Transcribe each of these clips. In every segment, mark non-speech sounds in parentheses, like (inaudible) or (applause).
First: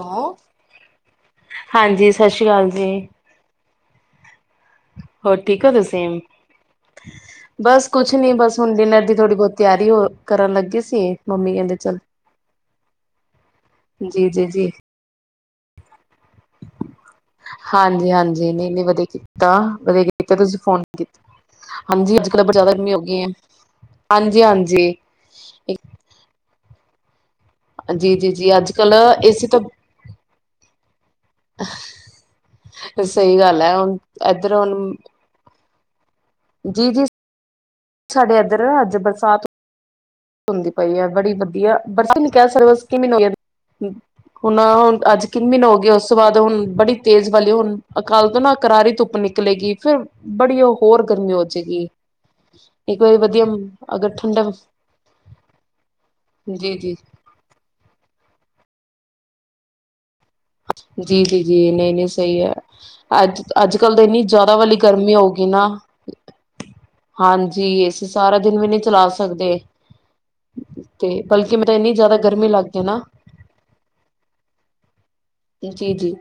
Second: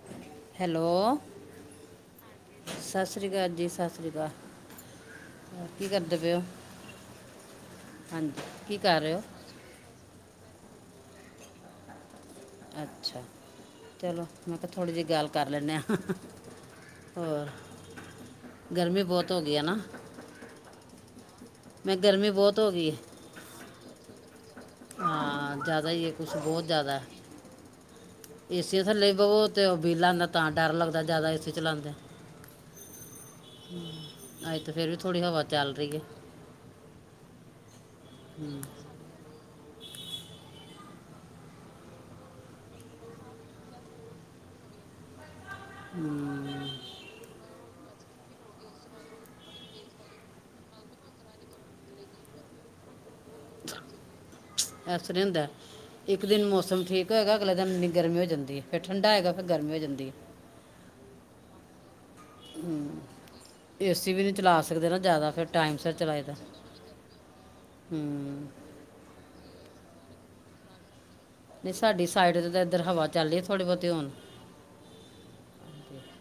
ਔ ਹੈਲੋ ਹਾਂਜੀ ਸਤਿ ਸ੍ਰੀ ਅਕਾਲ ਜੀ। ਸਤਿ ਸ਼੍ਰੀ ਅਕਾਲ (inaudible) ਹੋਰ ਠੀਕ ਹੋ ਕੀ ਤੁਸੀ। ਕਰਦੇ ਪਏ ਹੋ ਬਸ ਕੁਛ ਨੀ ਹਾਂਜੀ ਬਸ ਹੁਣ ਕੀ ਕਰ ਡਿਨਰ ਰਹੇ ਦੀ ਹੋ ਥੋੜੀ ਬਹੁਤ ਤਿਆਰੀ ਹੋ ਕਰਨ ਲੱਗੀ ਸੀ। ਤੇ ਮੰਮੀ ਕਹਿੰਦੇ ਚੱਲ। ਅੱਛਾ। ਚਲੋ ਜੀ ਜੀ ਮੈਂ ਕਿਹਾ ਜੀ ਥੋੜ੍ਹੀ ਜਿਹੀ ਗੱਲ ਕਰ ਲੈਂਦੇ ਹਾਂ ਹੋਰ ਹਾਂਜੀ, ਹਾਂਜੀ, ਨਈਂ ਨਈਂ ਗਰਮੀ ਵਧੀਆ ਬਹੁਤ ਹੋ ਕੀਤਾ। ਗਈ ਹੈ ਨਾ ਵਧੀਆ ਕੀਤਾ, ਤੁਸੀਂ ਫੋਨ ਕੀਤਾ, ਮੈਂ ਹਾਂਜੀ ਅੱਜ ਗਰਮੀ ਕਲ ਪਰ ਬਹੁਤ ਜ਼ਿਆਦਾ ਗਰਮੀ ਹੈ ਹੋ ਗਈ ਐ। ਹਾਂਜੀ ਹਾਂਜੀ। ਹਾਂ, ਜ਼ਿਆਦਾ ਹੀ ਹੈ ਕੁਛ ਬਹੁਤ ਜ਼ਿਆਦਾ। ਹੈ ਜੀ ਜੀ ਜੀ ਅੱਜ ਏਸੀ ਕੱਲ ਥੱਲੇ ਏਸੀ ਬਵੋ ਤਾਂ ਤੇ ਉਹ ਬੀ ਲਾਂਂਦਾ ਤਾਂ ਡਰ ਲੱਗਦਾ ਜ਼ਿਆਦਾ ਏਸੀ ਚਲਾਉਂਦੇ ਸਹੀ ਗੱਲ ਹੈ ਹੁਣ ਇੱਧਰ ਅੱਜ ਤੇ ਫੇਰ ਹੁਣ ਵੀ ਥੋੜ੍ਹੀ ਹਵਾ ਚੱਲ ਰਹੀ ਐ। ਜੀ ਜੀ ਸਾਡੇ ਇੱਧਰ ਅੱਜ ਬਰਸਾਤ ਹੁੰਦੀ ਪਈ ਐ ਬੜੀ ਵਧੀਆ ਬਰਸਾ ਨਈਂ ਕਿਹ ਸਕਦੇ ਸ ਨ ਹੁਣ ਹੁਣ ਅੱਜ ਕਿਨ ਮੀਨ ਹੋ ਗਈ ਉਸ ਤੋਂ ਬਾਅਦ ਹੁਣ ਹੂੰ ਬੜੀ ਤੇਜ਼ ਵਾਲੀ ਹੁਣ ਕਾਲ ਤੋਂ ਨਾ ਕਰਾਰੀ ਧੁੱਪ ਨਿਕਲੇਗੀ, ਫੇਰ ਬੜੀ ਉਹ ਹੋਰ ਗਰਮੀ ਹੋ ਜਏਗੀ। ਇੱਕ ਈ ਵਧੀਮ ਅਗਰ ਠੰਡਮ ਅਸਰ ਨਹੀਂ ਹੁੰਦਾ ਇੱਕ ਦਿਨ ਮੌਸਮ ਜੀ ਠੀਕ ਹੋਏਗਾ ਅਗਲੇ ਦਿਨ ਇੰਨੀ ਗਰਮੀ ਹੋ ਜਾਂਦੀ ਹੈ ਫੇਰ ਠੰਡਾ ਹੈਏਗਾ ਫੇਰ ਗਰਮੀ ਹੋ ਜਾਂਦੀ ਹੈ ਜੀ ਜੀ ਜੀ ਨਹੀ ਨਹੀ ਸਹੀ ਹੈ ਅੱਜ ਅੱਜ ਕੱਲ ਤਾਂ ਏਸੀ ਵੀ ਇੰਨੀ ਨਹੀਂ ਜ਼ਿਆਦਾ ਚਲਾ ਵਾਲੀ ਸਕਦੇ ਨਾ ਗਰਮੀ ਹੋ ਜ਼ਿਆਦਾ ਫਿਰ ਗਗੀ ਨਾ ਟਾਈਮ ਸਿਰ ਚਲਾਏ ਦਾ ਹਾਂਜੀ ਏਸੀ ਸਾਰਾ ਹੂੰ ਦਿਨ ਵੀ ਨਹੀਂ ਚਲਾ ਸਕਦੇ ਤੇ ਬਲਕਿ ਮੈਂ ਨਹੀਂ ਤਾਂ ਇੰਨੀ ਸਾਡੀ ਜ਼ਿਆਦਾ ਸਾਈਡ ਗਰਮੀ ਤੇ ਤਾਂ ਲੱਗ ਏਧਰ ਗਈ ਨਾ ਹਵਾ ਚੱਲ ਰ ਹੈ ਥੋੜੇ ਬਹੁਤੇ ਹੁਣ ਜੀ ਜੀ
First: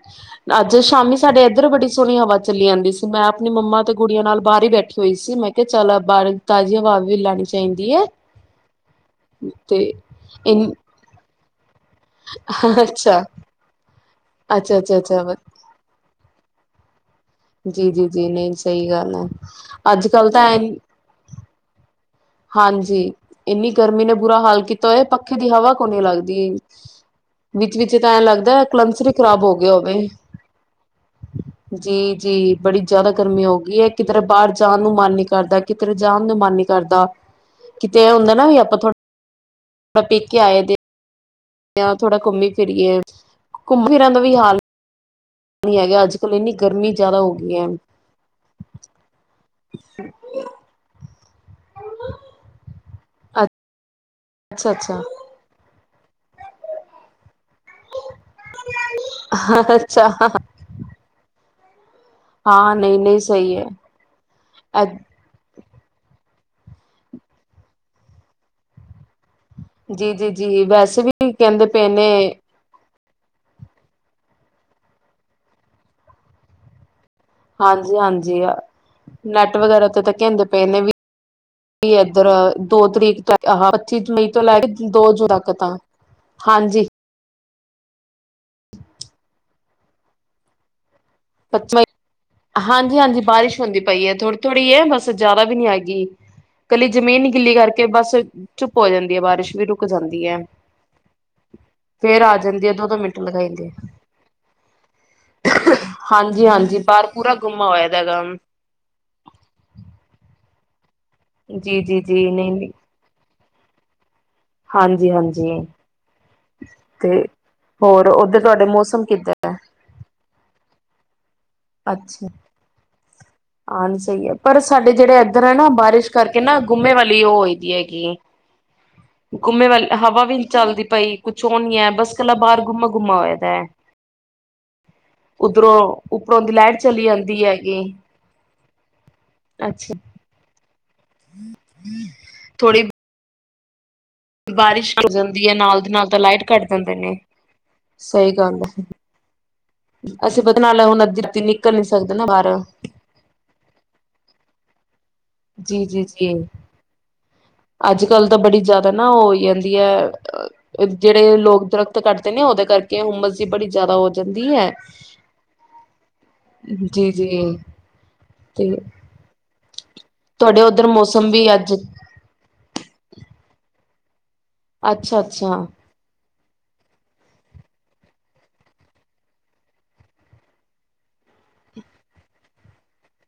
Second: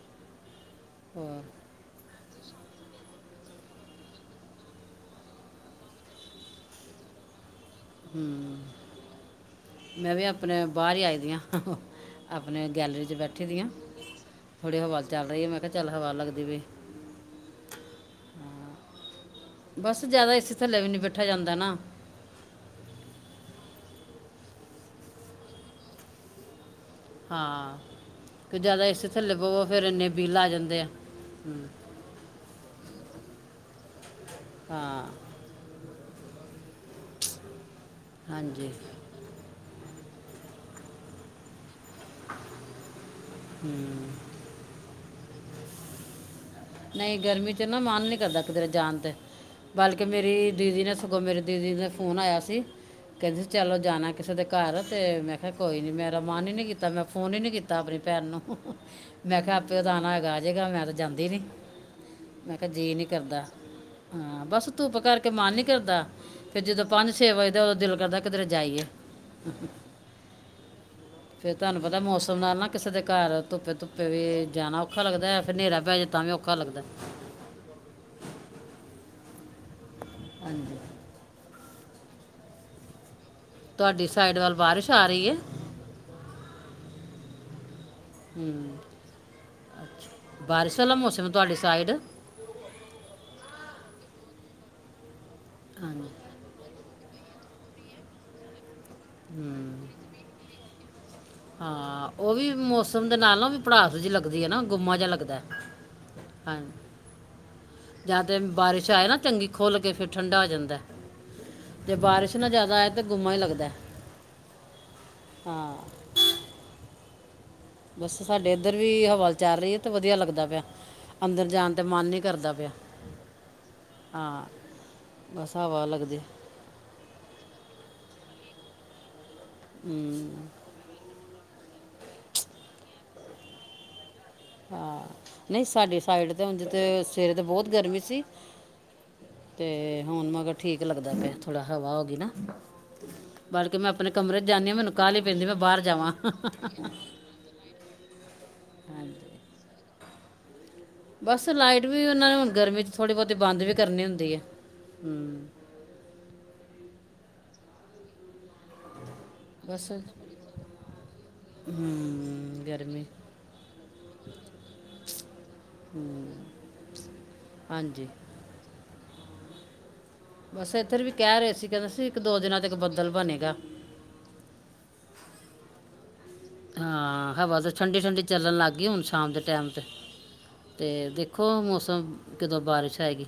ਅੱਜ ਸ਼ਾਮੀ ਹੋਰ ਸਾਡੇ ਇੱਧਰ ਬੜੀ ਸੋਹਣੀ ਹਵਾ ਚੱਲੀ ਜਾਂਦੀ ਸੀ ਮੈਂ ਆਪਣੀ ਮੰਮਾ ਤੇ ਗੁੜੀਆਂ ਨਾਲ ਬਾਹਰ ਹੀ ਬੈਠੀ ਹੋਈ ਸੀ ਮੈਂ ਕਿਹਾ ਚੱਲ ਬਾਹਰ ਤਾਜ਼ੀ ਹਵਾ ਵੀ ਲੈਣੀ ਚਾਹੀਦੀ ਹੈ ਹੂ ਤੇ ਮੈਂ ਵੀ ਆਪਣੇ ਇਨ ਬਾਹਰ ਹੀ ਆਈ ਦੀ ਹ ਹਾਂ ਆਪਣੇ ਗੈਲਰੀ ਚ ਅੱਛਾ ਬੈਠੀ ਦੀਆਂ ਅੱਛਾ ਥੋੜ੍ਹੀ ਅੱਛਾ ਹਵਾ ਚੱਲ ਅੱਛਾ ਰਹੀ ਹੈ, ਮੈਂ ਕਿਹਾ ਚੱਲ ਹਵਾ ਲਗ ਕਦੀ ਵੀ ਜੀ ਜੀ ਜੀ ਨਹੀਂ ਸਹੀ ਗੱਲ ਹੈ ਬਸ ਅੱਜ ਕੱਲ ਜਿਆਦਾ ਤਾਂ ਇਥੇ ਐ ਥੱਲੇ ਵੀ ਨਹੀਂ ਬੈਠਾ ਜਾਂਦਾ ਨਾ ਹਾਂਜੀ ਇੰਨੀ ਗਰਮੀ ਨੇ ਬੁਰਾ ਹਾਲ ਕੀਤਾ ਹੋਆ ਪੱਖੇ ਦੀ ਹਵਾ ਕੋਨੀ ਲੱਗਦੀ ਵਿੱਚ ਹਾਂ ਵਿਚ ਤਾਂ ਐਂ ਕਿ ਲੱਗਦਾ ਜ਼ਿਆਦਾ ਕਲਮਸ ਏਸੀ ਹੀ ਥੱਲੇ ਖ਼ਰਾਬ ਹੋ ਪਵੋ ਗਿਆ ਫਿਰ ਹੋਵੇ ਇੰਨੇ ਬਿੱਲ ਆ ਜਾਂਦੇ ਆ ਹੂੰ ਜੀ ਜੀ ਬੜੀ ਜਿਆਦਾ ਗਰਮੀ ਹੋ ਗਈ ਯੇ ਏਕ ਕਿਧਰ ਬਾਹਰ ਜਾਣ ਨੂੰ ਹਾਂ ਮਨ ਨੀ ਕਰਦਾ ਕਿ ਕਿੱਧਰੇ ਜਾਣ ਨੂੰ ਮਨ ਨਹੀਂ ਕਰਦਾ ਕਿਤੇ ਹੁੰਦਾ ਨਾ ਵੀ ਹਾਂਜੀ ਆਪਾਂ ਥੋੜਾ ਆਪਾਂ ਪੇਕੇ ਆਏ ਦੇ ਥੋੜਾ ਘੁੰਮੀ ਫਿਰਰੀਏ ਘੁੰਮ ਹੂੰ ਫਿਰਾਂ ਦਾ ਵੀ ਹਾਲ ਨਹੀ ਹੈਗਾ ਅੱਜ ਕੱਲ ਇੰਨੀ ਗਰਮੀ ਨਹੀਂ ਜ਼ਿਆਦਾ ਹੋ ਗਰਮੀ ਗਈ ਚ ਹੈ ਨਾ ਮਨ ਨਹੀਂ ਕਰਦਾ ਕਿਧਰੇ ਜਾਣ ਤੇ ਬਲਕਿ ਮੇਰੀ ਦੀਦੀ ਨੇ ਸਗੋਂ ਮੇਰੇ ਦੀਦੀ ਦਾ ਫੋਨ ਆਇਆ ਸੀ ਕਹਿੰਦੇ ਚਲੋ ਜਾਣਾ ਕਿਸੇ ਦੇ ਅੱਛਾ ਘਰ ਤੇ ਅੱਛਾ ਮੈਂ ਕਿਹਾ ਕੋਈ ਨੀ ਮੈਂ ਮਰਾ ਮਨ ਹੀ ਨੀ ਕੀਤਾ ਮੈਂ ਫੋਨ ਹੀ ਨੀ ਕੀਤਾ ਤਾ ਆਪਣੀ ਭੈਣ ਨੂੰ ਮੈਂ ਕਿਹਾ ਆਪੇ ਤਾਂ ਅੱਛਾ ਆਉਣਾ ਹੈਗਾ ਜੇਗਾ ਮੈਂ ਤਾਂ ਜਾਂਦੀ ਨੀ ਮੈਂ ਕਿਹਾ ਹਾਂ ਜੀਅ ਨਹੀਂ ਨੀ ਨਹੀਂ ਕਰਦਾ ਸਹੀ ਹੈ ਹਾਂ ਬਸ ਧੁੱਪ ਐ- ਕਰਕੇ ਮਨ ਨੀ ਤੇ ਹੋਂਦਾ, ਫੇਰ ਜਦੋਂ ਪੰਜ ਛੇ ਵਜਦਾ, ਉਦੋਂ ਦਿਲ ਕਰਦਾ ਕਿਧਰੇ ਜਾਈਏ। ਜੀ, ਜੀ, ਜੀ, ਵੈਸੇ ਵੀ ਫਿਰ ਕਹਿੰਦੇ ਤੁਹਾਨੂੰ ਪਏ ਪਤਾ ਨੇ ਮੌਸਮ ਨਾਲ ਨਾ ਕਿਸੇ ਦੇ ਘਰ ਧੁੱਪੇ ਧੁੱਪੇ ਵੀ ਜਾਣਾ ਔਖਾ ਲੱਗਦੈ, ਫਿਰ ਹਨੇਰਾ ਪੈ ਜੇ ਤਾਂ ਵੀ ਔਖਾ ਲੱਗਦੈ। ਹਾਂਜੀ ਹਾਂਜੀ, ਆ ਨੈਟ ਵਗੈਰਾ ਤੇ ਤਾਂ ਕਹਿੰਦੇ ਪਏ ਹਾਂਜੀ ਨੇ ਵੀ ਵੀ ਇੱਧਰ ਦੋ ਤਰੀਕ ਤ ਆਹਾ, ਪੱਚੀ ਤੁਹਾਡੀ ਮਈ ਸਾਈਡ ਤੋਂ ਵੱਲ ਲੈ ਕੇ ਬਾਰਿਸ਼ ਆ ਦੋ ਜੂ ਰਹੀ ਹੈ ਤੱਕ ਤਾਂ, ਹਾਂਜੀ। ਹਮਮ, ਬਾਰਸ਼ ਵਾਲਾ ਮੌਸ (unintelligible) ਹਾਂਜੀ ਹਾਂਜੀ, ਬਾਰਿਸ਼ ਹੁੰਦੀ ਪਈ ਐ। ਥੋੜੀ ਥੋੜੀ ਐ ਬਸ ਤੇ ਜ਼ਿਆਦਾ ਵੀ ਨੀ ਹੈਗੀ। ਹਾਂਜੀ ਕੱਲੀ ਜ਼ਮੀਨ ਗਿੱਲੀ ਕਰਕੇ ਬਸ ਚੁ ਹੋ ਜਾਂਦੀ ਐ, ਬਾਰਿਸ਼ ਵੀ ਰੁਕ ਹੂੰ ਜਾਂਦੀ ਐ। ਹਾਂ, ਉਹ ਵੀ ਦੋ ਦੋ ਮੌਸਮ ਦੇ ਮਿੰਟ ਨਾਲ ਨਾ ਵੀ ਲਗਾਈਦੇ ਭੜਾਸ ਜਿਹੀ ਲੱਗਦੀ ਐ ਨਾ, ਗੁੰਮਾ ਜਿਹਾ ਲੱਗਦੈ। ਹਾਂਜੀ ਹਾਂ। ਹਾਂਜੀ ਬਾਹਰ ਪੂਰਾ ਗੁੰਮਾ ਹੋਇਆ ਦਾ ਜਾਂ ਹੈਗਾ। ਤੇ ਬਾਰਿਸ਼ ਆਏ ਨਾ ਚੰਗੀ ਖੋਲ ਕੇ ਫਿਰ ਠੰਡਾ ਹੋ ਜਾਂ ਜੀ ਜੇ ਜੀ ਜੀ ਬਾਰਿਸ਼ ਨਾ ਨਹੀਂ ਨਹੀਂ ਜਿਆਦਾ ਆਰ ਤੇ ਗੁੰਮਾ ਰ ਲੱਗ ਦਾ। ਹਾਂਜੀ ਹਾਂਜੀ। ਤੇ ਹੋਰ ਬਸ ਉੱਧਰ ਸਾਡੇ ਤੁਹਾਡੇ ਇੱਧਰ ਵੀ ਮੌਸਮ ਹਵਾ ਕਿੱਦਾਂ ਹੈ ਚੱਲ ਰਹੀ ਐ ਤੇ ਵਧੀਆ ਲੱਗਦਾ ਪਿਆ। ਅੰਦਰ ਜਾਣ ਤੇ ਮਨ ਨਹੀਂ ਅੱਛਾ। ਕਰਦਾ ਪਿਆ ਹਾਂ, ਸਹੀ ਐ, ਹਾਂ ਪਰ ਸਾਡੇ ਜਿਹੜੇ ਇੱਧਰ ਹੈ ਬਸ ਨਾ ਹਵਾ ਬਾਰਿਸ਼ ਲੱਗਦੀ ਕਰਕੇ ਨਾ ਗੁੰਮੇ ਵਾਲੀ ਉਹ ਹੋਈ ਦੀ ਹੈਗੀ ਗੁੰਮੇ ਵਾਲੇ, ਹਵਾ ਵੀ ਨੀ ਹੂੰ ਚੱਲਦੀ ਪਈ। ਕੁਛ ਓ ਨੀ ਐ, ਬਸ ਇਕੱਲਾ ਬਾਹਰ ਗੁੰਮਾ ਗੁੰਮਾ ਹੋਰਦਾ ਐ। ਹਾਂ, ਨਹੀਂ ਸਾਡੀ ਸਾਈਡ ਉੱਪਰੋਂ ਤੇ ਦੀ ਉਂਜ ਲਾਈਟ ਤੇ ਚਲੀ ਸਵੇਰੇ ਤੇ ਜਾਂਦੀ ਬਹੁਤ ਹੈਗੀ ਗਰਮੀ ਸੀ ਅੱਛਾ ਤੇ ਹੁਣ ਮਗਰ ਠੀਕ ਲੱਗਦਾ ਪਿਆ, ਥੋੜ੍ਹਾ ਹਵਾ ਹੋ ਗਈ ਨਾ। ਥੋੜੀ ਬਲ ਕਿ ਮੈਂ ਆਪਣੇ ਕਮਰੇ 'ਚ ਜਾਂਦੀ ਹਾਂ ਮੈਨੂੰ ਬਾਰਿਸ਼ ਹੋ ਕਾਹਲੀ ਪੈਂਦੀ ਜਾਂਦੀ ਐ, ਮੈਂ ਬਾਹਰ ਨਾਲ ਦੀ ਨਾਲ ਜਾਵਾਂ ਤਾਂ ਲਾਈਟ ਕੱਟ ਜਾਂਦੇ ਨੇ। ਸਹੀ ਗੱਲ ਐ। ਹਾਂਜੀ ਅਸੀਂ ਪ ਬਸ ਲਾਈਟ ਵੀ ਉਹਨਾਂ ਨੇ ਹੁਣ ਗਰਮੀ 'ਚ ਥੋੜੀ ਬਹੁਤੀ ਬੰਦ ਵੀ ਕਰਨੀ ਹੁੰਦੀ ਐ। ਹਮਮ। ਜੀ ਜੀ ਜੀ, ਅੱਜ ਕੱਲ ਤਾਂ ਬੜੀ ਜ਼ਿਆਦਾ ਨਾ ਉਹ ਇੱ ਜਾਂਦੀ ਬਸ ਹੈ, ਜਿਹੜੇ ਲੋਕ ਦਰਖਤ ਕੱਟਦੇ ਨੇ ਹੂੰ ਉਹਦੇ ਕਰਕੇ ਗਰਮੀ ਹੁੰਮਸ ਜੀ ਬੜੀ ਜ਼ਿਆਦਾ ਹੋ ਜਾਂਦੀ ਹੈ, ਜੀ ਜੀ ਹਾਂਜੀ ਤੇ ਤੁਹਾਡੇ ਬਸ ਉੱਧਰ ਇੱਥਰ ਵੀ ਮੌਸਮ ਕਹਿ ਰਹੇ ਸੀ ਅੱਜ ਕਹਿੰਦੇ ਸੀ ਇੱਕ ਦੋ-ਦਿਨਾਂ ਤੱਕ ਬੱਦਲ ਬਣੇਗਾ। ਅੱਛਾ-ਅੱਛਾ ਹਾਂ ਹਵਾ ਤਾਂ ਠੰਡੀ-ਠੰਡੀ ਚੱਲਣ ਲੱਗ ਗਈ ਹੁਣ ਸ਼ਾਮ ਦੇ ਟਾਈਮ ਤੇ, ਤੇ ਦੇਖੋ ਮੌਸਮ ਕਦੋਂ ਬਾਰਿਸ਼ ਆਏਗੀ।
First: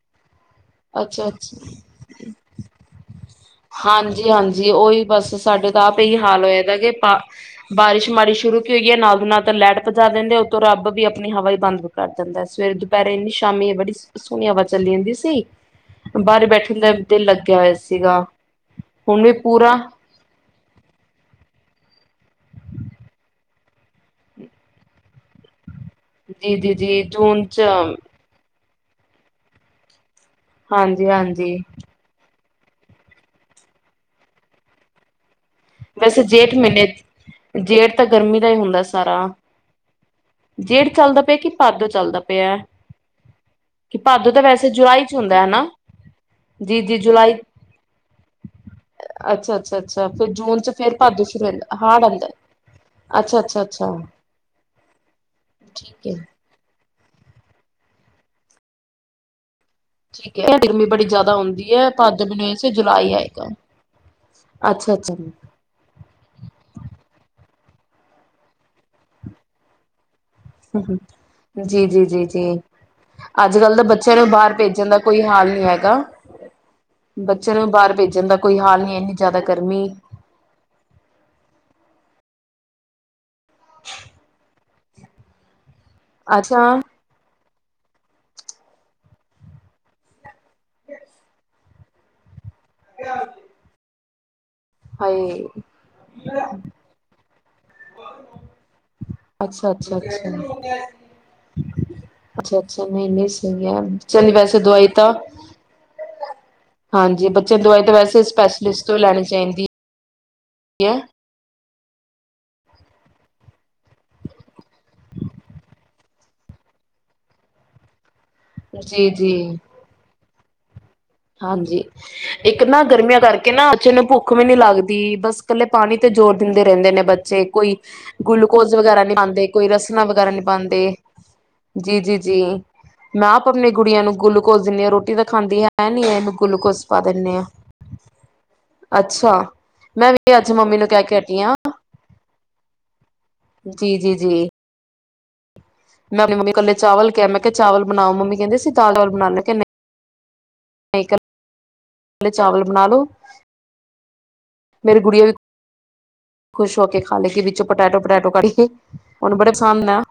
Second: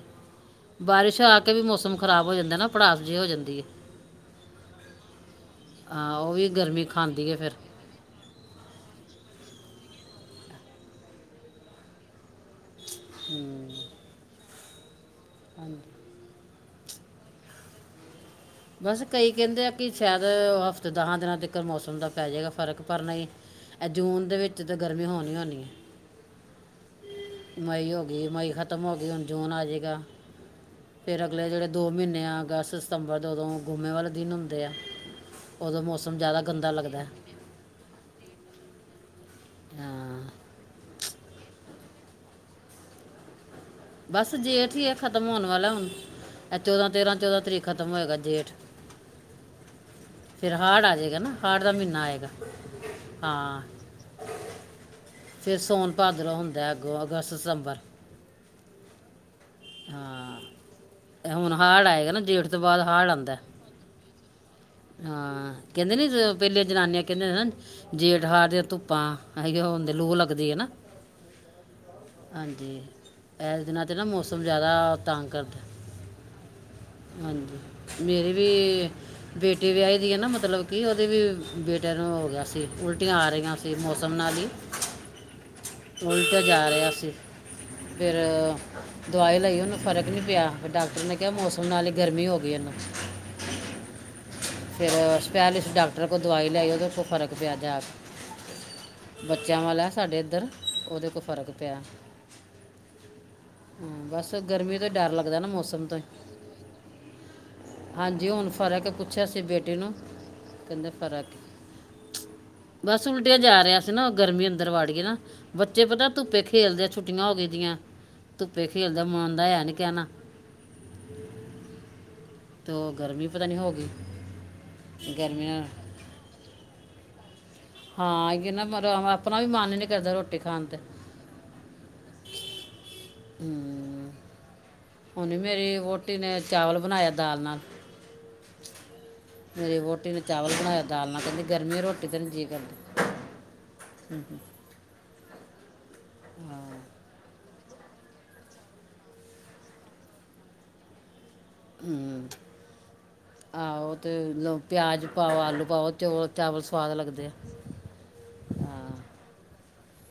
ਬਾਰਿਸ਼ ਅੱਛਾ ਆ ਕੇ ਵੀ ਅੱਛਾ ਮੌਸਮ ਖ਼ਰਾਬ ਹੋ ਜਾਂਦਾ ਨਾ ਭੜਾਸ ਜੀ ਹੋ ਜਾਂਦੀ। ਹੈ ਹਾਂਜੀ-ਹਾਂਜੀ ਉਹੀ ਬਸ ਸਾਡੇ ਤਾਂ ਆਪ ਹਾਂ ਇਹੀ ਉਹ ਹਾਲ ਵੀ ਹੋਇਆ ਗਾ ਗਰਮੀ ਕੇ ਪਾ ਖਾਂਦੀ ਹੈ ਫਿਰ ਬਾਰਿਸ਼ ਮਾੜੀ ਸ਼ੁਰੂ ਕਿਉਂਕਿ ਇਹ ਨਾਲ ਦੀ ਨਾਲ ਤਾਂ ਲਾਈਟ ਭਜਾ ਦਿੰਦੇ ਆ ਉਤੋਂ ਰੱਬ ਵੀ ਆਪਣੀ ਹਵਾ ਈ ਬੰਦ ਕਰ ਦਿੰਦਾ। ਸਵੇਰੇ-ਦੁਪਹਿਰੇ ਇੰਨੀ, ਸ਼ਾਮੀ ਬੜੀ ਸੋ ਸੋਹਣੀ ਹਵਾ ਚੱਲੀ ਜਾਂਦੀ ਸੀ। (unintelligible) ਬਾਹਰ ਬੈਠੇ (unintelligible) ਦਿਲ ਲੱਗਿਆ ਹੋਇਆ ਸੀਗਾ। ਬਸ ਹੁਣ ਕਈ ਵੀ ਕਹਿੰਦੇ ਆ ਪੂਰਾ ਕਿ ਸ਼ਾਇਦ ਹਫ਼ਤੇ-ਦਹਾਂ ਦਿਨਾਂ ਤੱਕ ਮੌਸਮ ਦਾ ਪੈ ਜਾਏਗਾ ਫਰਕ ਪਰ ਨਹੀਂ ਆਹ ਜੂਨ ਦੇ ਵਿੱਚ ਤਾਂ ਗਰਮੀ ਹੋਣੀ ਓ ਹੋਣੀ ਹੈ। ਜੀ-ਜੀ, ਜੀ ਜੂਨ ਚ ਖ਼ਤਮ ਹੋ ਗਈ ਹੁਣ ਜੂਨ ਆ ਜੇਗਾ। ਫੇਰ ਅਗਲੇ ਹਾਂਜੀ-ਹਾਂਜੀ ਜਿਹੜੇ ਦੋ ਮਹੀਨੇ ਆ ਦਸ ਸਤੰਬਰ ਜਦੋਂ ਗੁੰਮੇ ਵਾਲੇ ਦਿਨ ਹੁੰਦੇ ਆ। ਉਦੋਂ ਮੌਸਮ ਵੈਸੇ ਜ਼ਿਆਦਾ ਜੇਠ ਗੰਦਾ ਮਹੀਨੇ, ਲੱਗਦਾ ਹੈ। ਜੇਠ ਤਾਂ ਗਰਮੀ ਦਾ ਹੀ ਹੁੰਦਾ ਸਾਰਾ। ਹਾਂ ਜੇਠ ਚੱਲਦਾ ਪਿਆ ਕਿ ਭਾਦੋਂ ਚੱਲਦਾ ਪਿਐ। ਕੀ ਭਾਦੂ ਬਸ ਤਾਂ ਵੈਸੇ ਜੇਠ ਹੀ ਹੈ ਜੁਲਾਈ ਚ ਖਤਮ ਹੁੰਦਾ ਹੋਣ ਹਨਾ। ਵਾਲਾ ਹੁਣ ਇਹ ਜੀ- ਜੀ ਜੁਲਾਈ, ਤਰੀਕ ਖਤਮ ਹੋਏਗਾ ਜੇਠ ਅੱਛਾ ਅੱਛਾ ਅੱਛਾ ਫਿਰ ਜੂਨ ਚ ਹਾੜ ਆ ਫੇਰ ਜਾਏਗਾ ਭਾਦੋ ਨਾ, ਸ਼ੁਰੂ ਹਾੜ ਦਾ ਹੁੰਦਾ ਮਹੀਨਾ ਆਂਦਾ ਆਏਗਾ। ਅੱਛਾ ਹਾਂ, ਅੱਛਾ ਅੱਛਾ ਫਿਰ ਠੀਕ ਹੈ ਸੋਨ-ਪਾਦਰੋਂ ਹੁੰਦਾ ਅੱਗੋਂ ਦਸ ਸਤੰਬਰ ਠੀਕ ਹਾਂ, ਹੈ ਗਰਮੀ ਬੜੀ ਏ ਜ਼ਿਆਦਾ ਹੁਣ ਹੁੰਦੀ ਹਾੜ ਹੈ ਆਏਗਾ ਨਾ ਭਾਦੋ ਜੇਠ ਮੈਨੂੰ ਇਹ ਤੋਂ ਸੀ ਬਾਅਦ ਹਾੜ ਜੁਲਾਈ ਆਦਾ। ਆਏਗਾ ਅੱਛਾ ਅੱਛਾ ਹਾਂ, ਕਹਿੰਦੇ ਨੀ ਜਿਵੇਂ ਪਹਿਲੀਆਂ ਜਨਾਨੀਆਂ ਕਹਿੰਦੀਆਂ ਨੇ ਨਾ ਜੇਠ-ਹਾੜ ਦੀਆਂ ਧੁੱਪਾਂ, ਹੈਗੇ ਹੋ ਹੁੰਦੇ ਲੂੰ ਲੱਗ ਜੀ ਜੀ ਜੀ ਜੀ, ਅੱਜ-ਕੱਲ੍ਹ ਤਾਂ ਬੱਚਿਆਂ ਨੂੰ (unintelligible) ਤੋਂ ਬਾਹਰ ਭੇਜਣ ਜ਼ਿਆਦਾ ਦਾ ਕੋਈ ਤੰਗ ਹਾਲ ਕਰਦਾ। ਨਹੀਂ ਹੈਗਾ ਬੱਚਿਆਂ ਹਾਂਜੀ, ਨੂੰ ਬਾਹਰ ਭੇਜਣ ਮੇਰੀ ਦਾ ਕੋਈ ਹਾਲ ਵੀ ਨਹੀਂ ਇੰਨੀ ਜ਼ਿਆਦਾ ਬੇਟੀ ਗਰਮੀ ਵਿਆਹੀ ਗਈ ਏ ਨਾ ਮਤਲਬ ਕਿ ਉਹਦੇ ਵੀ ਬੇਟੇ ਨੂੰ ਹੋ ਗਿਆ ਸੀ। ਉਲਟੀਆਂ ਆ ਰਹੀ ਆ ਸੀ ਮੌਸਮ ਨਾਲ ਈ। ਉਲਟ ਅੱਛਾ ਜਾ ਰਿਹਾ ਸੀ। ਫੇਰ। ਦਵਾਈ ਲਈ ਔਨੂੰ ਫਰਕ ਨ੍ਹੀਂ ਪਯਾ। ਡਾਕਟਰ ਨੇ ਕਿਆ ਮੌਸਮ ਹੁਣ ਨਾਲੇ ਗਰਮੀ ਹੋਗੀ। ਗਿਐ ਨਾ। ਫਿਰ ਹਾਏ ਸਪੈਸ਼ਲਿਸਟ ਡਾਕਟਰ ਕੋਲ ਦਵਾਈ ਲਿਆਈ ਔਦੇ ਕੋਈ ਫਰਕ ਨਹੀ ਪਿਆ ਜਾ ਕੇ, ਬੱਚਿਆਂ ਅੱਛਾ ਵਾਲਾ ਅੱਛਾ ਸਾਡੇ ਅੱਛਾ ਏਧਰ ਔਦੇ ਕੋਲ ਫ਼ਰਕ ਪਿਐ। ਯਾ ਬੱਚਿਆਂ ਦੀ ਵੈਸੇ ਦਵਾਈ ਤਾਂ, ਮੌਸਮ ਤੋਂ ਹੀ। ਹਾਂਜੀ ਬੱਚਿਆਂ ਦੀ ਦਵਾਈ ਤ ਵੈਸੇ ਹਾਂਜੀ ਹੁਣ ਸਪੈਸ਼ਲਿਸਟ ਤੋਂ ਲੈਣੀ ਚਾਈਦੀ। ਕੈੰਦੇ ਫ਼ਰਕ ਐ। ਬਸ ਉਲਟੀਆਂ ਜਾ ਰਿਆ ਸੀ ਨਾ ਗਰਮੀ ਅੰਦਰ ਵਾੜ ਗੀਏ ਨਾ ਬੱਚੇ ਪਤੈ ਧੁੱਪੇ ਖੇਲਦੇ ਐ ਛੁੱਟੀਆਂ ਹੋ ਗੀ ਦੀਐ। ਧੁੱਪੇ ਖੇਲਦੇ ਜੀ ਮਨਦਾ ਜੀ ਹੈ ਨੀ ਕਹਿਣਾ ਹਾਂਜੀ, ਇੱਕ ਤੇ ਨਾ ਉਹ ਗਰਮੀਆਂ ਗਰਮੀ ਪਤਾ ਕਰਕੇ ਨਹੀਂ ਨਾ ਹੋ ਗਈ ਬੱਚੇ ਨੂੰ ਭੁੱਖ ਵੀ ਨੀ ਲਾਗਦੀ ਬਸ ਗਰਮੀ ਕੱਲੇ ਨਾਲ ਪਾਣੀ ਤੇ ਜ਼ੋਰ ਦਿੰਦੇ ਰੈੰਦੇ ਨੇ ਬੱਚੇ ਕੋਈ ਹਾਂ ਇਹ ਨਾ ਗੁਲੂਕੋਜ ਮਰ- ਵਗੈਰਾ ਨੀ ਆਪਣਾ ਪਾਂਦੇ ਵੀ ਕੋਈ ਮਨ ਨਹੀਂ ਰਸਣਾ ਕਰਦਾ ਵਗੈਰਾ ਰੋਟੀ ਨ੍ਹੀਂ ਖਾਣ ਤੇ ਪਾਂਦੇ, ਜੀ ਜੀ ਜੀ, ਮੈਂ ਆਪ ਅਪਣੀ ਗੁੜੀਆਂ ਹੂੰ ਨੂੰ ਗੁਲੂਕੋਜ ਦਿੰਨੀ ਆਂ, ਰੋਟੀ ਤਾਂ ਉਹਨੇ ਖਾਂਦੀ ਹੈ। ਮੇਰੀ ਹੈਂ ਨੀ ਵੋਟੀ ਐਨੂੰ ਨੇ ਚਾਵਲ ਗੁਲੂਕੋਜ ਪਾ ਬਣਾਇਆ ਦਿਣੇ ਦਾਲ ਆਂ। ਨਾਲ ਅੱਛਾ, ਮੇਰੀ ਮੈਂ ਵੋਟੀ ਨੇ ਵੀ ਅੱਜ ਚਾਵਲ ਮੰਮੀ ਨੂੰ ਕੈ ਕੇ ਹਟੀ ਆ ਗਰ (inaudible) ਜੀ ਜੀ ਜੀ। ਮੈਂ ਆਪਣੀ ਮੰਮੀ ਹਾਂ ਕੱਲੇ ਚਾਵਲ ਕਿਐ ਮੈਂ ਚਾਵਲ ਬਣਾਓ ਮੰਮੀ ਕੈੰਦੇ ਸੀ ਦਾਲ ਦਾਲ ਬਣਾ ਲੈ ਮੈਂ ਕੇ ਨੲ ਸਾਈਕਲ - ਪੈਲੇ ਚਾਵਲ ਬਣਾ ਲੋ। ਦ (inaudible) ਲੋ ਮੇਰੀ ਪਿਆਜ਼ ਗੁੜੀਆਂ ਵੀ ਪਾਓ, ਆਲੂ ਪਾਓ। ਚੌਲ ਚਾਵਲ ਖੁਸ਼ ਹੋ ਸਵਾਦ ਕੇ ਖਾ ਲੱਗਦੇ ਲੇ ਆ ਕੀ ਵਿੱਚੋਂ ਪਟੈਟੋ ਪਟੈਟੋ ਕੱਢ ਏ ਹਾਂ ਔਨੂੰ ਬੜੇ ਸਾਮਨਾ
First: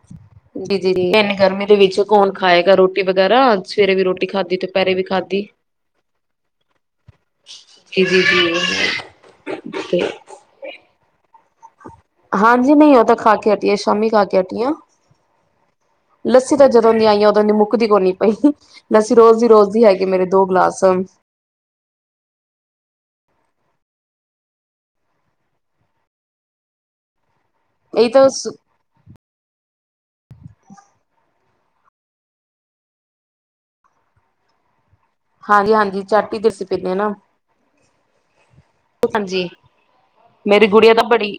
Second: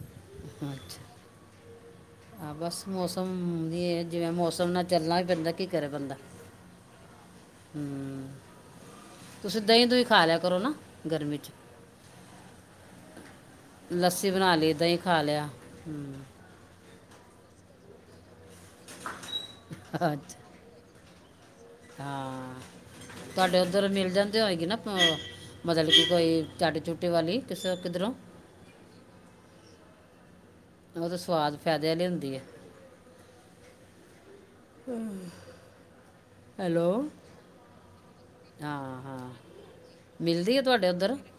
ਜੀ ਜੀ ਜੀ ਅੱਛਾ ਐਨੀ ਗਰਮੀ ਦੇ ਵਿੱਚ ਕੌਣ ਆ ਖਾਏਗਾ ਬਸ ਰੋਟੀ ਵਗੈਰਾ ਮੌਸਮ ਦੀ ਸਵੇਰੇ ਵੀ ਇਹ ਰੋਟੀ ਜਿਵੇਂ ਖਾਧੀ ਮੌਸਮ ਨਾਲ ਦੁਪੈਰੇ ਵੀ ਚੱਲਣਾ ਹੀ ਖਾਧੀ। ਪੈਂਦਾ ਕੀ ਕਰੇ ਬੰਦਾ ਜੀ ਜੀ ਹੂੰ ਤੁਸੀਂ ਦਹੀਂ ਜੀ। ਦੁਹੀਂ ਖਾ ਲਿਆ ਕਰੋ ਨਾ ਗਰਮੀ 'ਚ। ਹਾਂਜੀ, ਨਹੀਂ ਔ ਤਾਂ ਖਾ ਕ ਲੱਸੀ ਬਣਾ ਲੀ ਦਈ ਖਾ ਲਿਆ। ਜਦੋਂਵੀ ਆਈ ਆਂ ਓਦੋਂ ਦੀ ਮੁੱਕਦੀ ਕੋਨੀ ਪਈ। ਲੱਸੀ ਰੋਜ਼ ਦੀ ਰੋਜ਼ਦੀ ਹੈਗੇ ਮੇਰੇ ਅੱਛਾ ਦੋ ਗਲਾਸ ਹਾਂ ਤੁਹਾਡੇ ਉੱਧਰ ਮਿਲ ਜਾਂਦੇ ਹੋਏਗੀ ਨਾ ਮਤਲਬ ਕਿ ਕੋਈ ਝਾੜੂ ਝੂਟੇ ਵਾਲੀ ਕਿਸ ਕਿੱਧਰੋਂ ਤਾਂ ਫਾਇਦੇ ਵਾਲੀ ਹੁੰਦੀ ਹੈ। ਹਾਂਜੀ- ਹਾਂਜੀ, ਚਾਟੀ ਤੇ ਅਸੀਂ ਹੈਲੋ ਪੀਂਦੇ ਹ ਨਾ ਹਾਂ ਹਾਂ ਹਾਂਜੀ ਮਿਲਦੀ ਹੈ ਮੇਰੀ ਤੁਹਾਡੇ ਗੁਡੀਆਂ ਤਾਂ ਉਧਰ ਬੜੀ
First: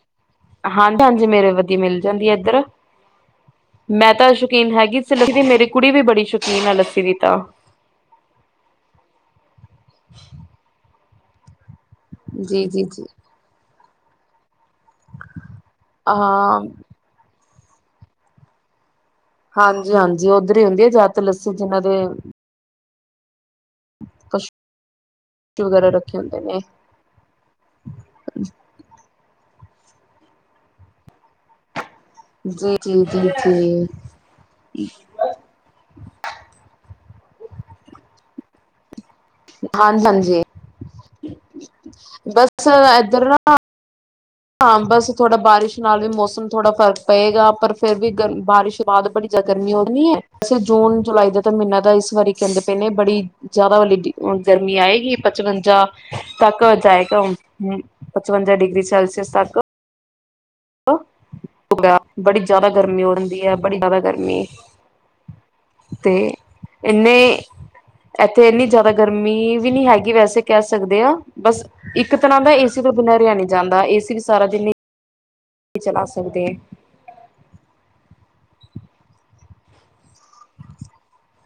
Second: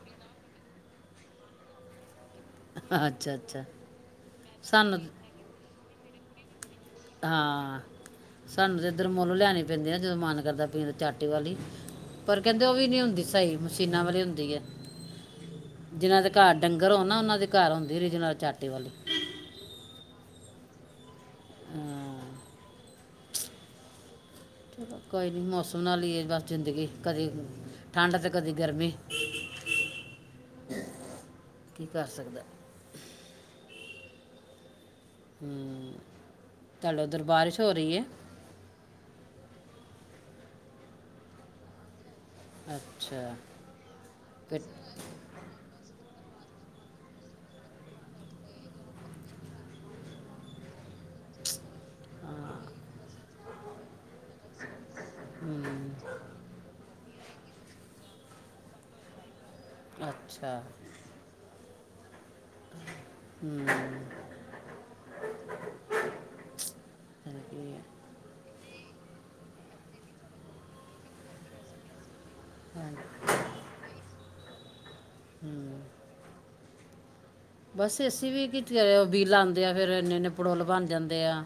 ਹਾਂਜੀ-ਹਾਂਜੀ ਮੇਰੇ ਵਧੀ ਮਿਲ ਜਾਂਦੀ ਹੈ। ਅੱਛਾ ਅੱਛਾ ਮੈਂ ਤਾਂ ਸ਼ੌਕੀਨ ਸਾਨੂੰ ਹੈਗੀ ਸੀ ਲਿਖਦੀ ਮੇਰੀ ਕੁੜੀ ਵੀ ਬੜੀ ਸ਼ੌਕੀਨ ਆ ਲੈ। ਹਾਂ। ਤੁਹਾਨੂੰ ਤਾਂ ਇੱਧਰ ਮੁੱਲ ਲਿਆਣੇ ਪੈਂਦੇ ਆ ਜਦੋਂ ਮਨ ਕਰਦਾ ਪੀਂਦਾ ਚੱਟ ਦੀਵਾਲੀ ਪਰ ਜੀ ਕਹਿੰਦੇ ਉਹ ਜੀ ਵੀ ਨੀ ਜੀ ਹੁੰਦੀ ਸਹੀ। ਸੀਣਾਂ ਵਾਲੀ ਹੁੰਦੀ ਹੈ। ਜਿਨਾਂ ਦੇ ਘਰ ਹਾਂ ਡੰਗਰ ਹੋ ਨਾ ਉਹਨਾਂ ਦੇ ਘਰ ਹੁੰਦੀ ਹੈ ਰਿਜਨ ਚਾਟੇ ਵਾਲੀ ਹਾਂਜੀ- ਹਾਂਜੀ, ਉੱਧਰ ਹੀ ਹੁੰਦੀ ਹੈ ਜਾ ਤ ਲੱਸੀ ਜਿਨਾਂ ਦੇ ਪਸ਼ੂ ਚ ਕੋਈ ਨੀ ਮੌਸਮ ਵਗੈਰਾ ਨਾਲ ਹੀ ਰੱਖੇ ਏ ਹੁੰਦੇ ਬਸ ਨੇ। ਜ਼ਿੰਦਗੀ ਕਦੀ ਠੰਡ ਤੇ ਕਦੀ ਗਰਮੀ। (unintelligible) ਸਕਦਾ ਜੀ ਜੀ ਜੀ ਜੀ। ਈ। ਚੱਲ ਉੱਧਰ ਬਾਰਿਸ਼ ਹੋ ਰਹੀ ਹੈ। ਹਾਂ, ਹਾਂਜੀ। ਬਸ ਇਧਰ ਅੱਛਾ ਨਾ ਫਿਰ ਹਾਂ, ਬਸ ਥੋੜਾ ਬਾਰਿਸ਼ ਨਾਲ ਵੀ ਮੌਸਮ ਮੌਸਮ ਥੋੜਾ ਫਰਕ ਪਏਗਾ ਪਰ ਫਿਰ ਵੀ ਗਰ ਬਾਰਿਸ਼ ਬਾਅਦ ਬੜੀ ਜ਼ਿਆਦਾ ਗਰਮੀ ਹੋਣੀ ਐ ਵੈਸੇ ਜੂਨ ਜੁਲਾਈ ਦਾ ਤਾਂ ਮਹੀਨਾ ਤਾਂ ਇਸ ਵਾਰੀ ਕਹਿੰਦੇ ਪਏ ਨੇ ਬੜੀ ਜ਼ਿਆਦਾ ਵਾਲੀ ਹੁਣ ਗਰਮੀ ਆਏਗੀ ਪਚਵੰਜਾ ਹੂੰ ਤੱਕ ਜਾਏਗਾ ਹੁਣ ਹੂੰ, ਪਚਵੰਜਾ ਡਿਗਰੀ ਸੈਲਸੀ ਕਿਸ ਤੱਕ ਹਾਂ। ਅੱਛਾ। ਹੋ ਗਿਆ। ਬੜੀ ਜ਼ਿਆਦਾ ਗਰਮੀ ਹੋ ਰਹਿੰਦੀ ਹੈ ਹੂੰ ਬੜੀ ਜ਼ਿਆਦਾ ਗਰਮੀ ਤੇ ਇੰਨੇ ਫਿਰ ਕੀ ਹੈ? ਇੱਥੇ ਇੰਨੀ ਜ਼ਿਆਦਾ ਗਰਮੀ ਵੀ ਨਹੀਂ ਹੈਗੀ ਵੈਸੇ ਕਹਿ ਸਕਦੇ ਹਾਂ ਬਸ ਇੱਕ ਇੱਕ ਤਰ੍ਹਾਂ ਦਾ ਏਸੀ ਤੋਂ ਬਿਨਾਂ ਰਿਹਾ ਨਹੀਂ ਜਾਂਦਾ ਏਸੀ ਵੀ ਸਾਰਾ ਜਿੰਨੀ ਈ ਚਲਾ ਸਕਦੇ। ਬਸ ਏਸੀ ਵੀ (unintelligible) ਬੀ ਲਾਂਦੇ ਆ, ਫੇਰ ਇੰਨੇ ਇੰਨੇ ਪੜੋਲ ਬਣ ਜਾਂਦੇ ਆ।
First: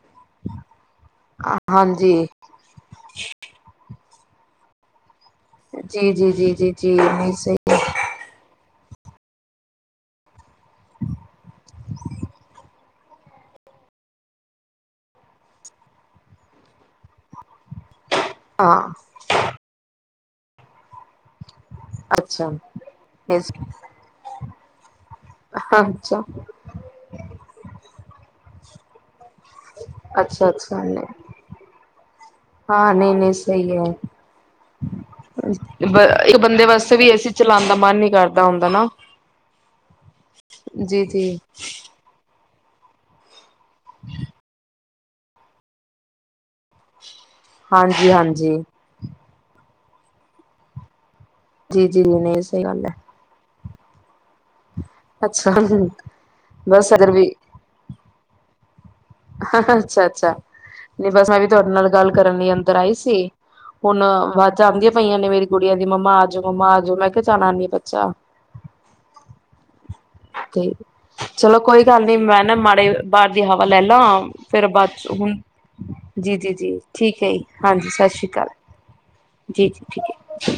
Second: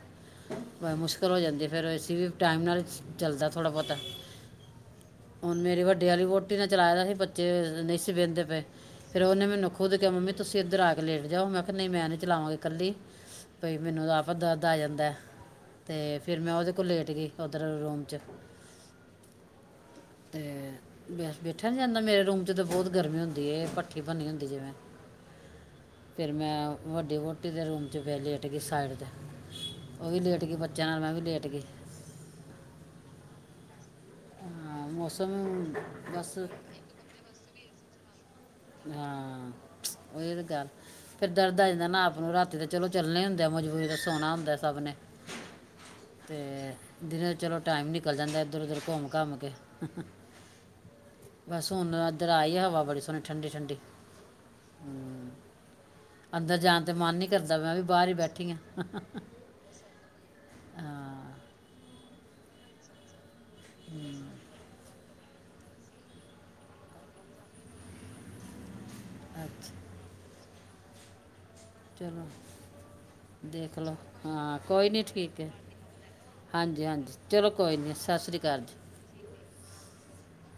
ਮੁਸ਼ਕਿਲ ਹੋ ਜਾਂਦੀ ਫੇਰ, ਇਸ ਹਾਂਜੀ ਵੀ ਟਾਈਮ ਨਾਲ ਚੱਲਦਾ ਥੋੜ੍ਹਾ ਬਹੁਤਾ। ਹੁਣ ਮੇਰੀ ਵੱਡੇ ਜੀ ਵਾਲੀ ਜੀ ਜੀ ਵੋਟੀ ਨੇ ਜੀ ਜੀ ਚਲਾਏ ਦਾ ਸੀ ਨਹੀਂ ਬੱਚੇ ਸਹੀ ਨਹੀਂ ਸੀ ਬਹਿੰਦੇ ਪਏ। ਫੇਰ ਉਹਨੇ ਮੈਨੂੰ ਖੁਦ ਕਿਹਾ, ਮੰਮੀ ਤੁਸੀਂ ਇੱਧਰ ਆ ਕੇ ਲੇਟ ਜਾਓ ਮੈਂ ਕਿਹਾ ਨਹੀਂ ਮੈਂ ਨਹੀਂ ਚਲਾਵਾਂਗੀ ਇਕੱਲੀ ਭਈ ਮੈਨੂੰ ਤਾਂ ਆਪ ਦਰਦ ਆ ਜਾਂਦਾ ਤੇ ਫੇਰ ਮੈਂ ਉਹਦੇ ਕੋਲ ਲੇਟ ਗਈ। ਉਧਰ ਰੂਮ 'ਚ। ਹਾਂ ਤੇ ਫ਼ਿਰ ਬੈਠਾ ਨੀ ਜਾਂਦਾ ਮੇਰੇ ਰੂਮ ਅੱਛਾ 'ਚ ਤਾਂ ਬਹੁਤ ਗਰਮੀ ਹੁੰਦੀ ਐ, ਭੱਠੀ ਬਨੀ ਹੁੰਦੀ ਜਿਵੇਂ। ਅੱਛਾ ਫਿਰ ਮੈਂ ਵੱਡੀ ਵਹੁਟੀ ਦੇ ਰੂਮ 'ਚ ਬੈ ਲੇਟ ਗਈ ਸਾਈਡ (unintelligible) ਉਹ ਵੀ ਲੇਟ ਅੱਛਾ ਗਈ ਅੱਛਾ, ਬੱਚਿਆਂ ਨਾਲ ਨਹੀਂ। ਮੈਂ ਵੀ ਲੇਟ ਗਈ ਹਾਂ, ਨਹੀਂ ਨ ਸਈ ਐ। ਹਾਂ, ਮੌਸਮ ਬ ਇਕ ਬਸ ਬੰਦੇ ਵਾਸਤੇ ਵੀ ਏ ਸੀ ਚਲਾਣ ਦਾ ਮਨ ਨੀ ਕਰ ਹਾਂ ਉਹੀ ਤੇ ਗੱਲ, ਜੀ ਜੀ ਫੇਰ ਦਰਦ ਆ ਜਾਂਦਾ ਨਾ ਆਪ ਨੂੰ ਰਾਤੀ ਤੇ ਚਲੋ ਚੱਲਣੇ ਹੁੰਦੇ ਮਜੁ ਦੂਜ ਦਾ ਸੋਣਾ ਹੁੰਦਾ ਸਭ ਨੇ ਤੇ ਦਿਨੇ ਚਲੋ ਟਾਈਮ ਹਾਂਜੀ ਨਿਕਲ ਜਾਂਦਾ, ਹਾਂਜੀ ਇੱਧਰ-ਉੱਧਰ ਘੁੰਮ ਘਾਮ ਕੇ। ਬਸ ਜੀ ਹੁਣ ਜੀ ਇੱਧਰ ਨਹੀਂ ਆਈ ਸਹੀ ਹਵਾ ਗੱਲ ਹੈ ਬੜੇ ਸੋਹਣੀ ਠੰਡੀ ਠੰਡੀ। ਅੱਛਾ। ਅੰਦਰ ਜਾਣ ਤੇ ਬਸ ਇਧਰ ਮਨ ਨਹੀਂ ਵੀ ਕਰਦਾ ਮੈਂ ਵੀ ਬਾਹਰ ਹੀ ਬੈਠੀ ਆਂ। ਅੱਛਾ ਅੱਛਾ। ਨਹੀਂ ਬਸ ਮੈਂ ਵੀ ਤੁਹਾਡੇ ਨਾਲ ਗੱਲ ਕਰਨ ਲਈ ਇਧਰ ਆਈ ਸੀ ਹੁਣ ਵਾਜਾਂ ਆਉਂਦੀਆਂ ਪਈਆਂ ਨੇ ਮੇਰੀ ਕੁੜੀਆਂ ਦੀ, ਮੰਮਾ ਆਜੋ, ਮੰਮਾ ਆਜੋ। ਮੈਂ ਕਿਹਾ ਚਲ ਆਨੀ ਆ ਬੱਚਾ। ਅੱਛਾ। ਤੇ ਚਲੋ ਕੋਈ ਗੱਲ ਨੀ, ਚਲੋ ਮੈਂ ਨਾ ਮਾੜੇ ਬਾਹਰ ਦੀ ਹਵਾ ਦੇਖ ਲੈ ਲਓ ਲਾਂ, ਹਾਂ ਫਿਰ ਕੋਈ ਬਾਅਦ ਨਹੀਂ 'ਚੋਂ ਹੁਣ, ਠੀਕ ਹੈ ਜੀ ਜੀ ਜੀ, ਹਾਂਜੀ ਹਾਂਜੀ ਠੀਕ ਐ ਜੀ, ਚਲੋ ਕੋਈ ਹਾਂਜੀ। ਨਹੀਂ ਸਤਿ ਸ਼੍ਰੀ ਸ੍ਰੀ ਅਕਾਲ। ਜੀ ਜੀ ਜੀ ਠੀਕ ਹੈ।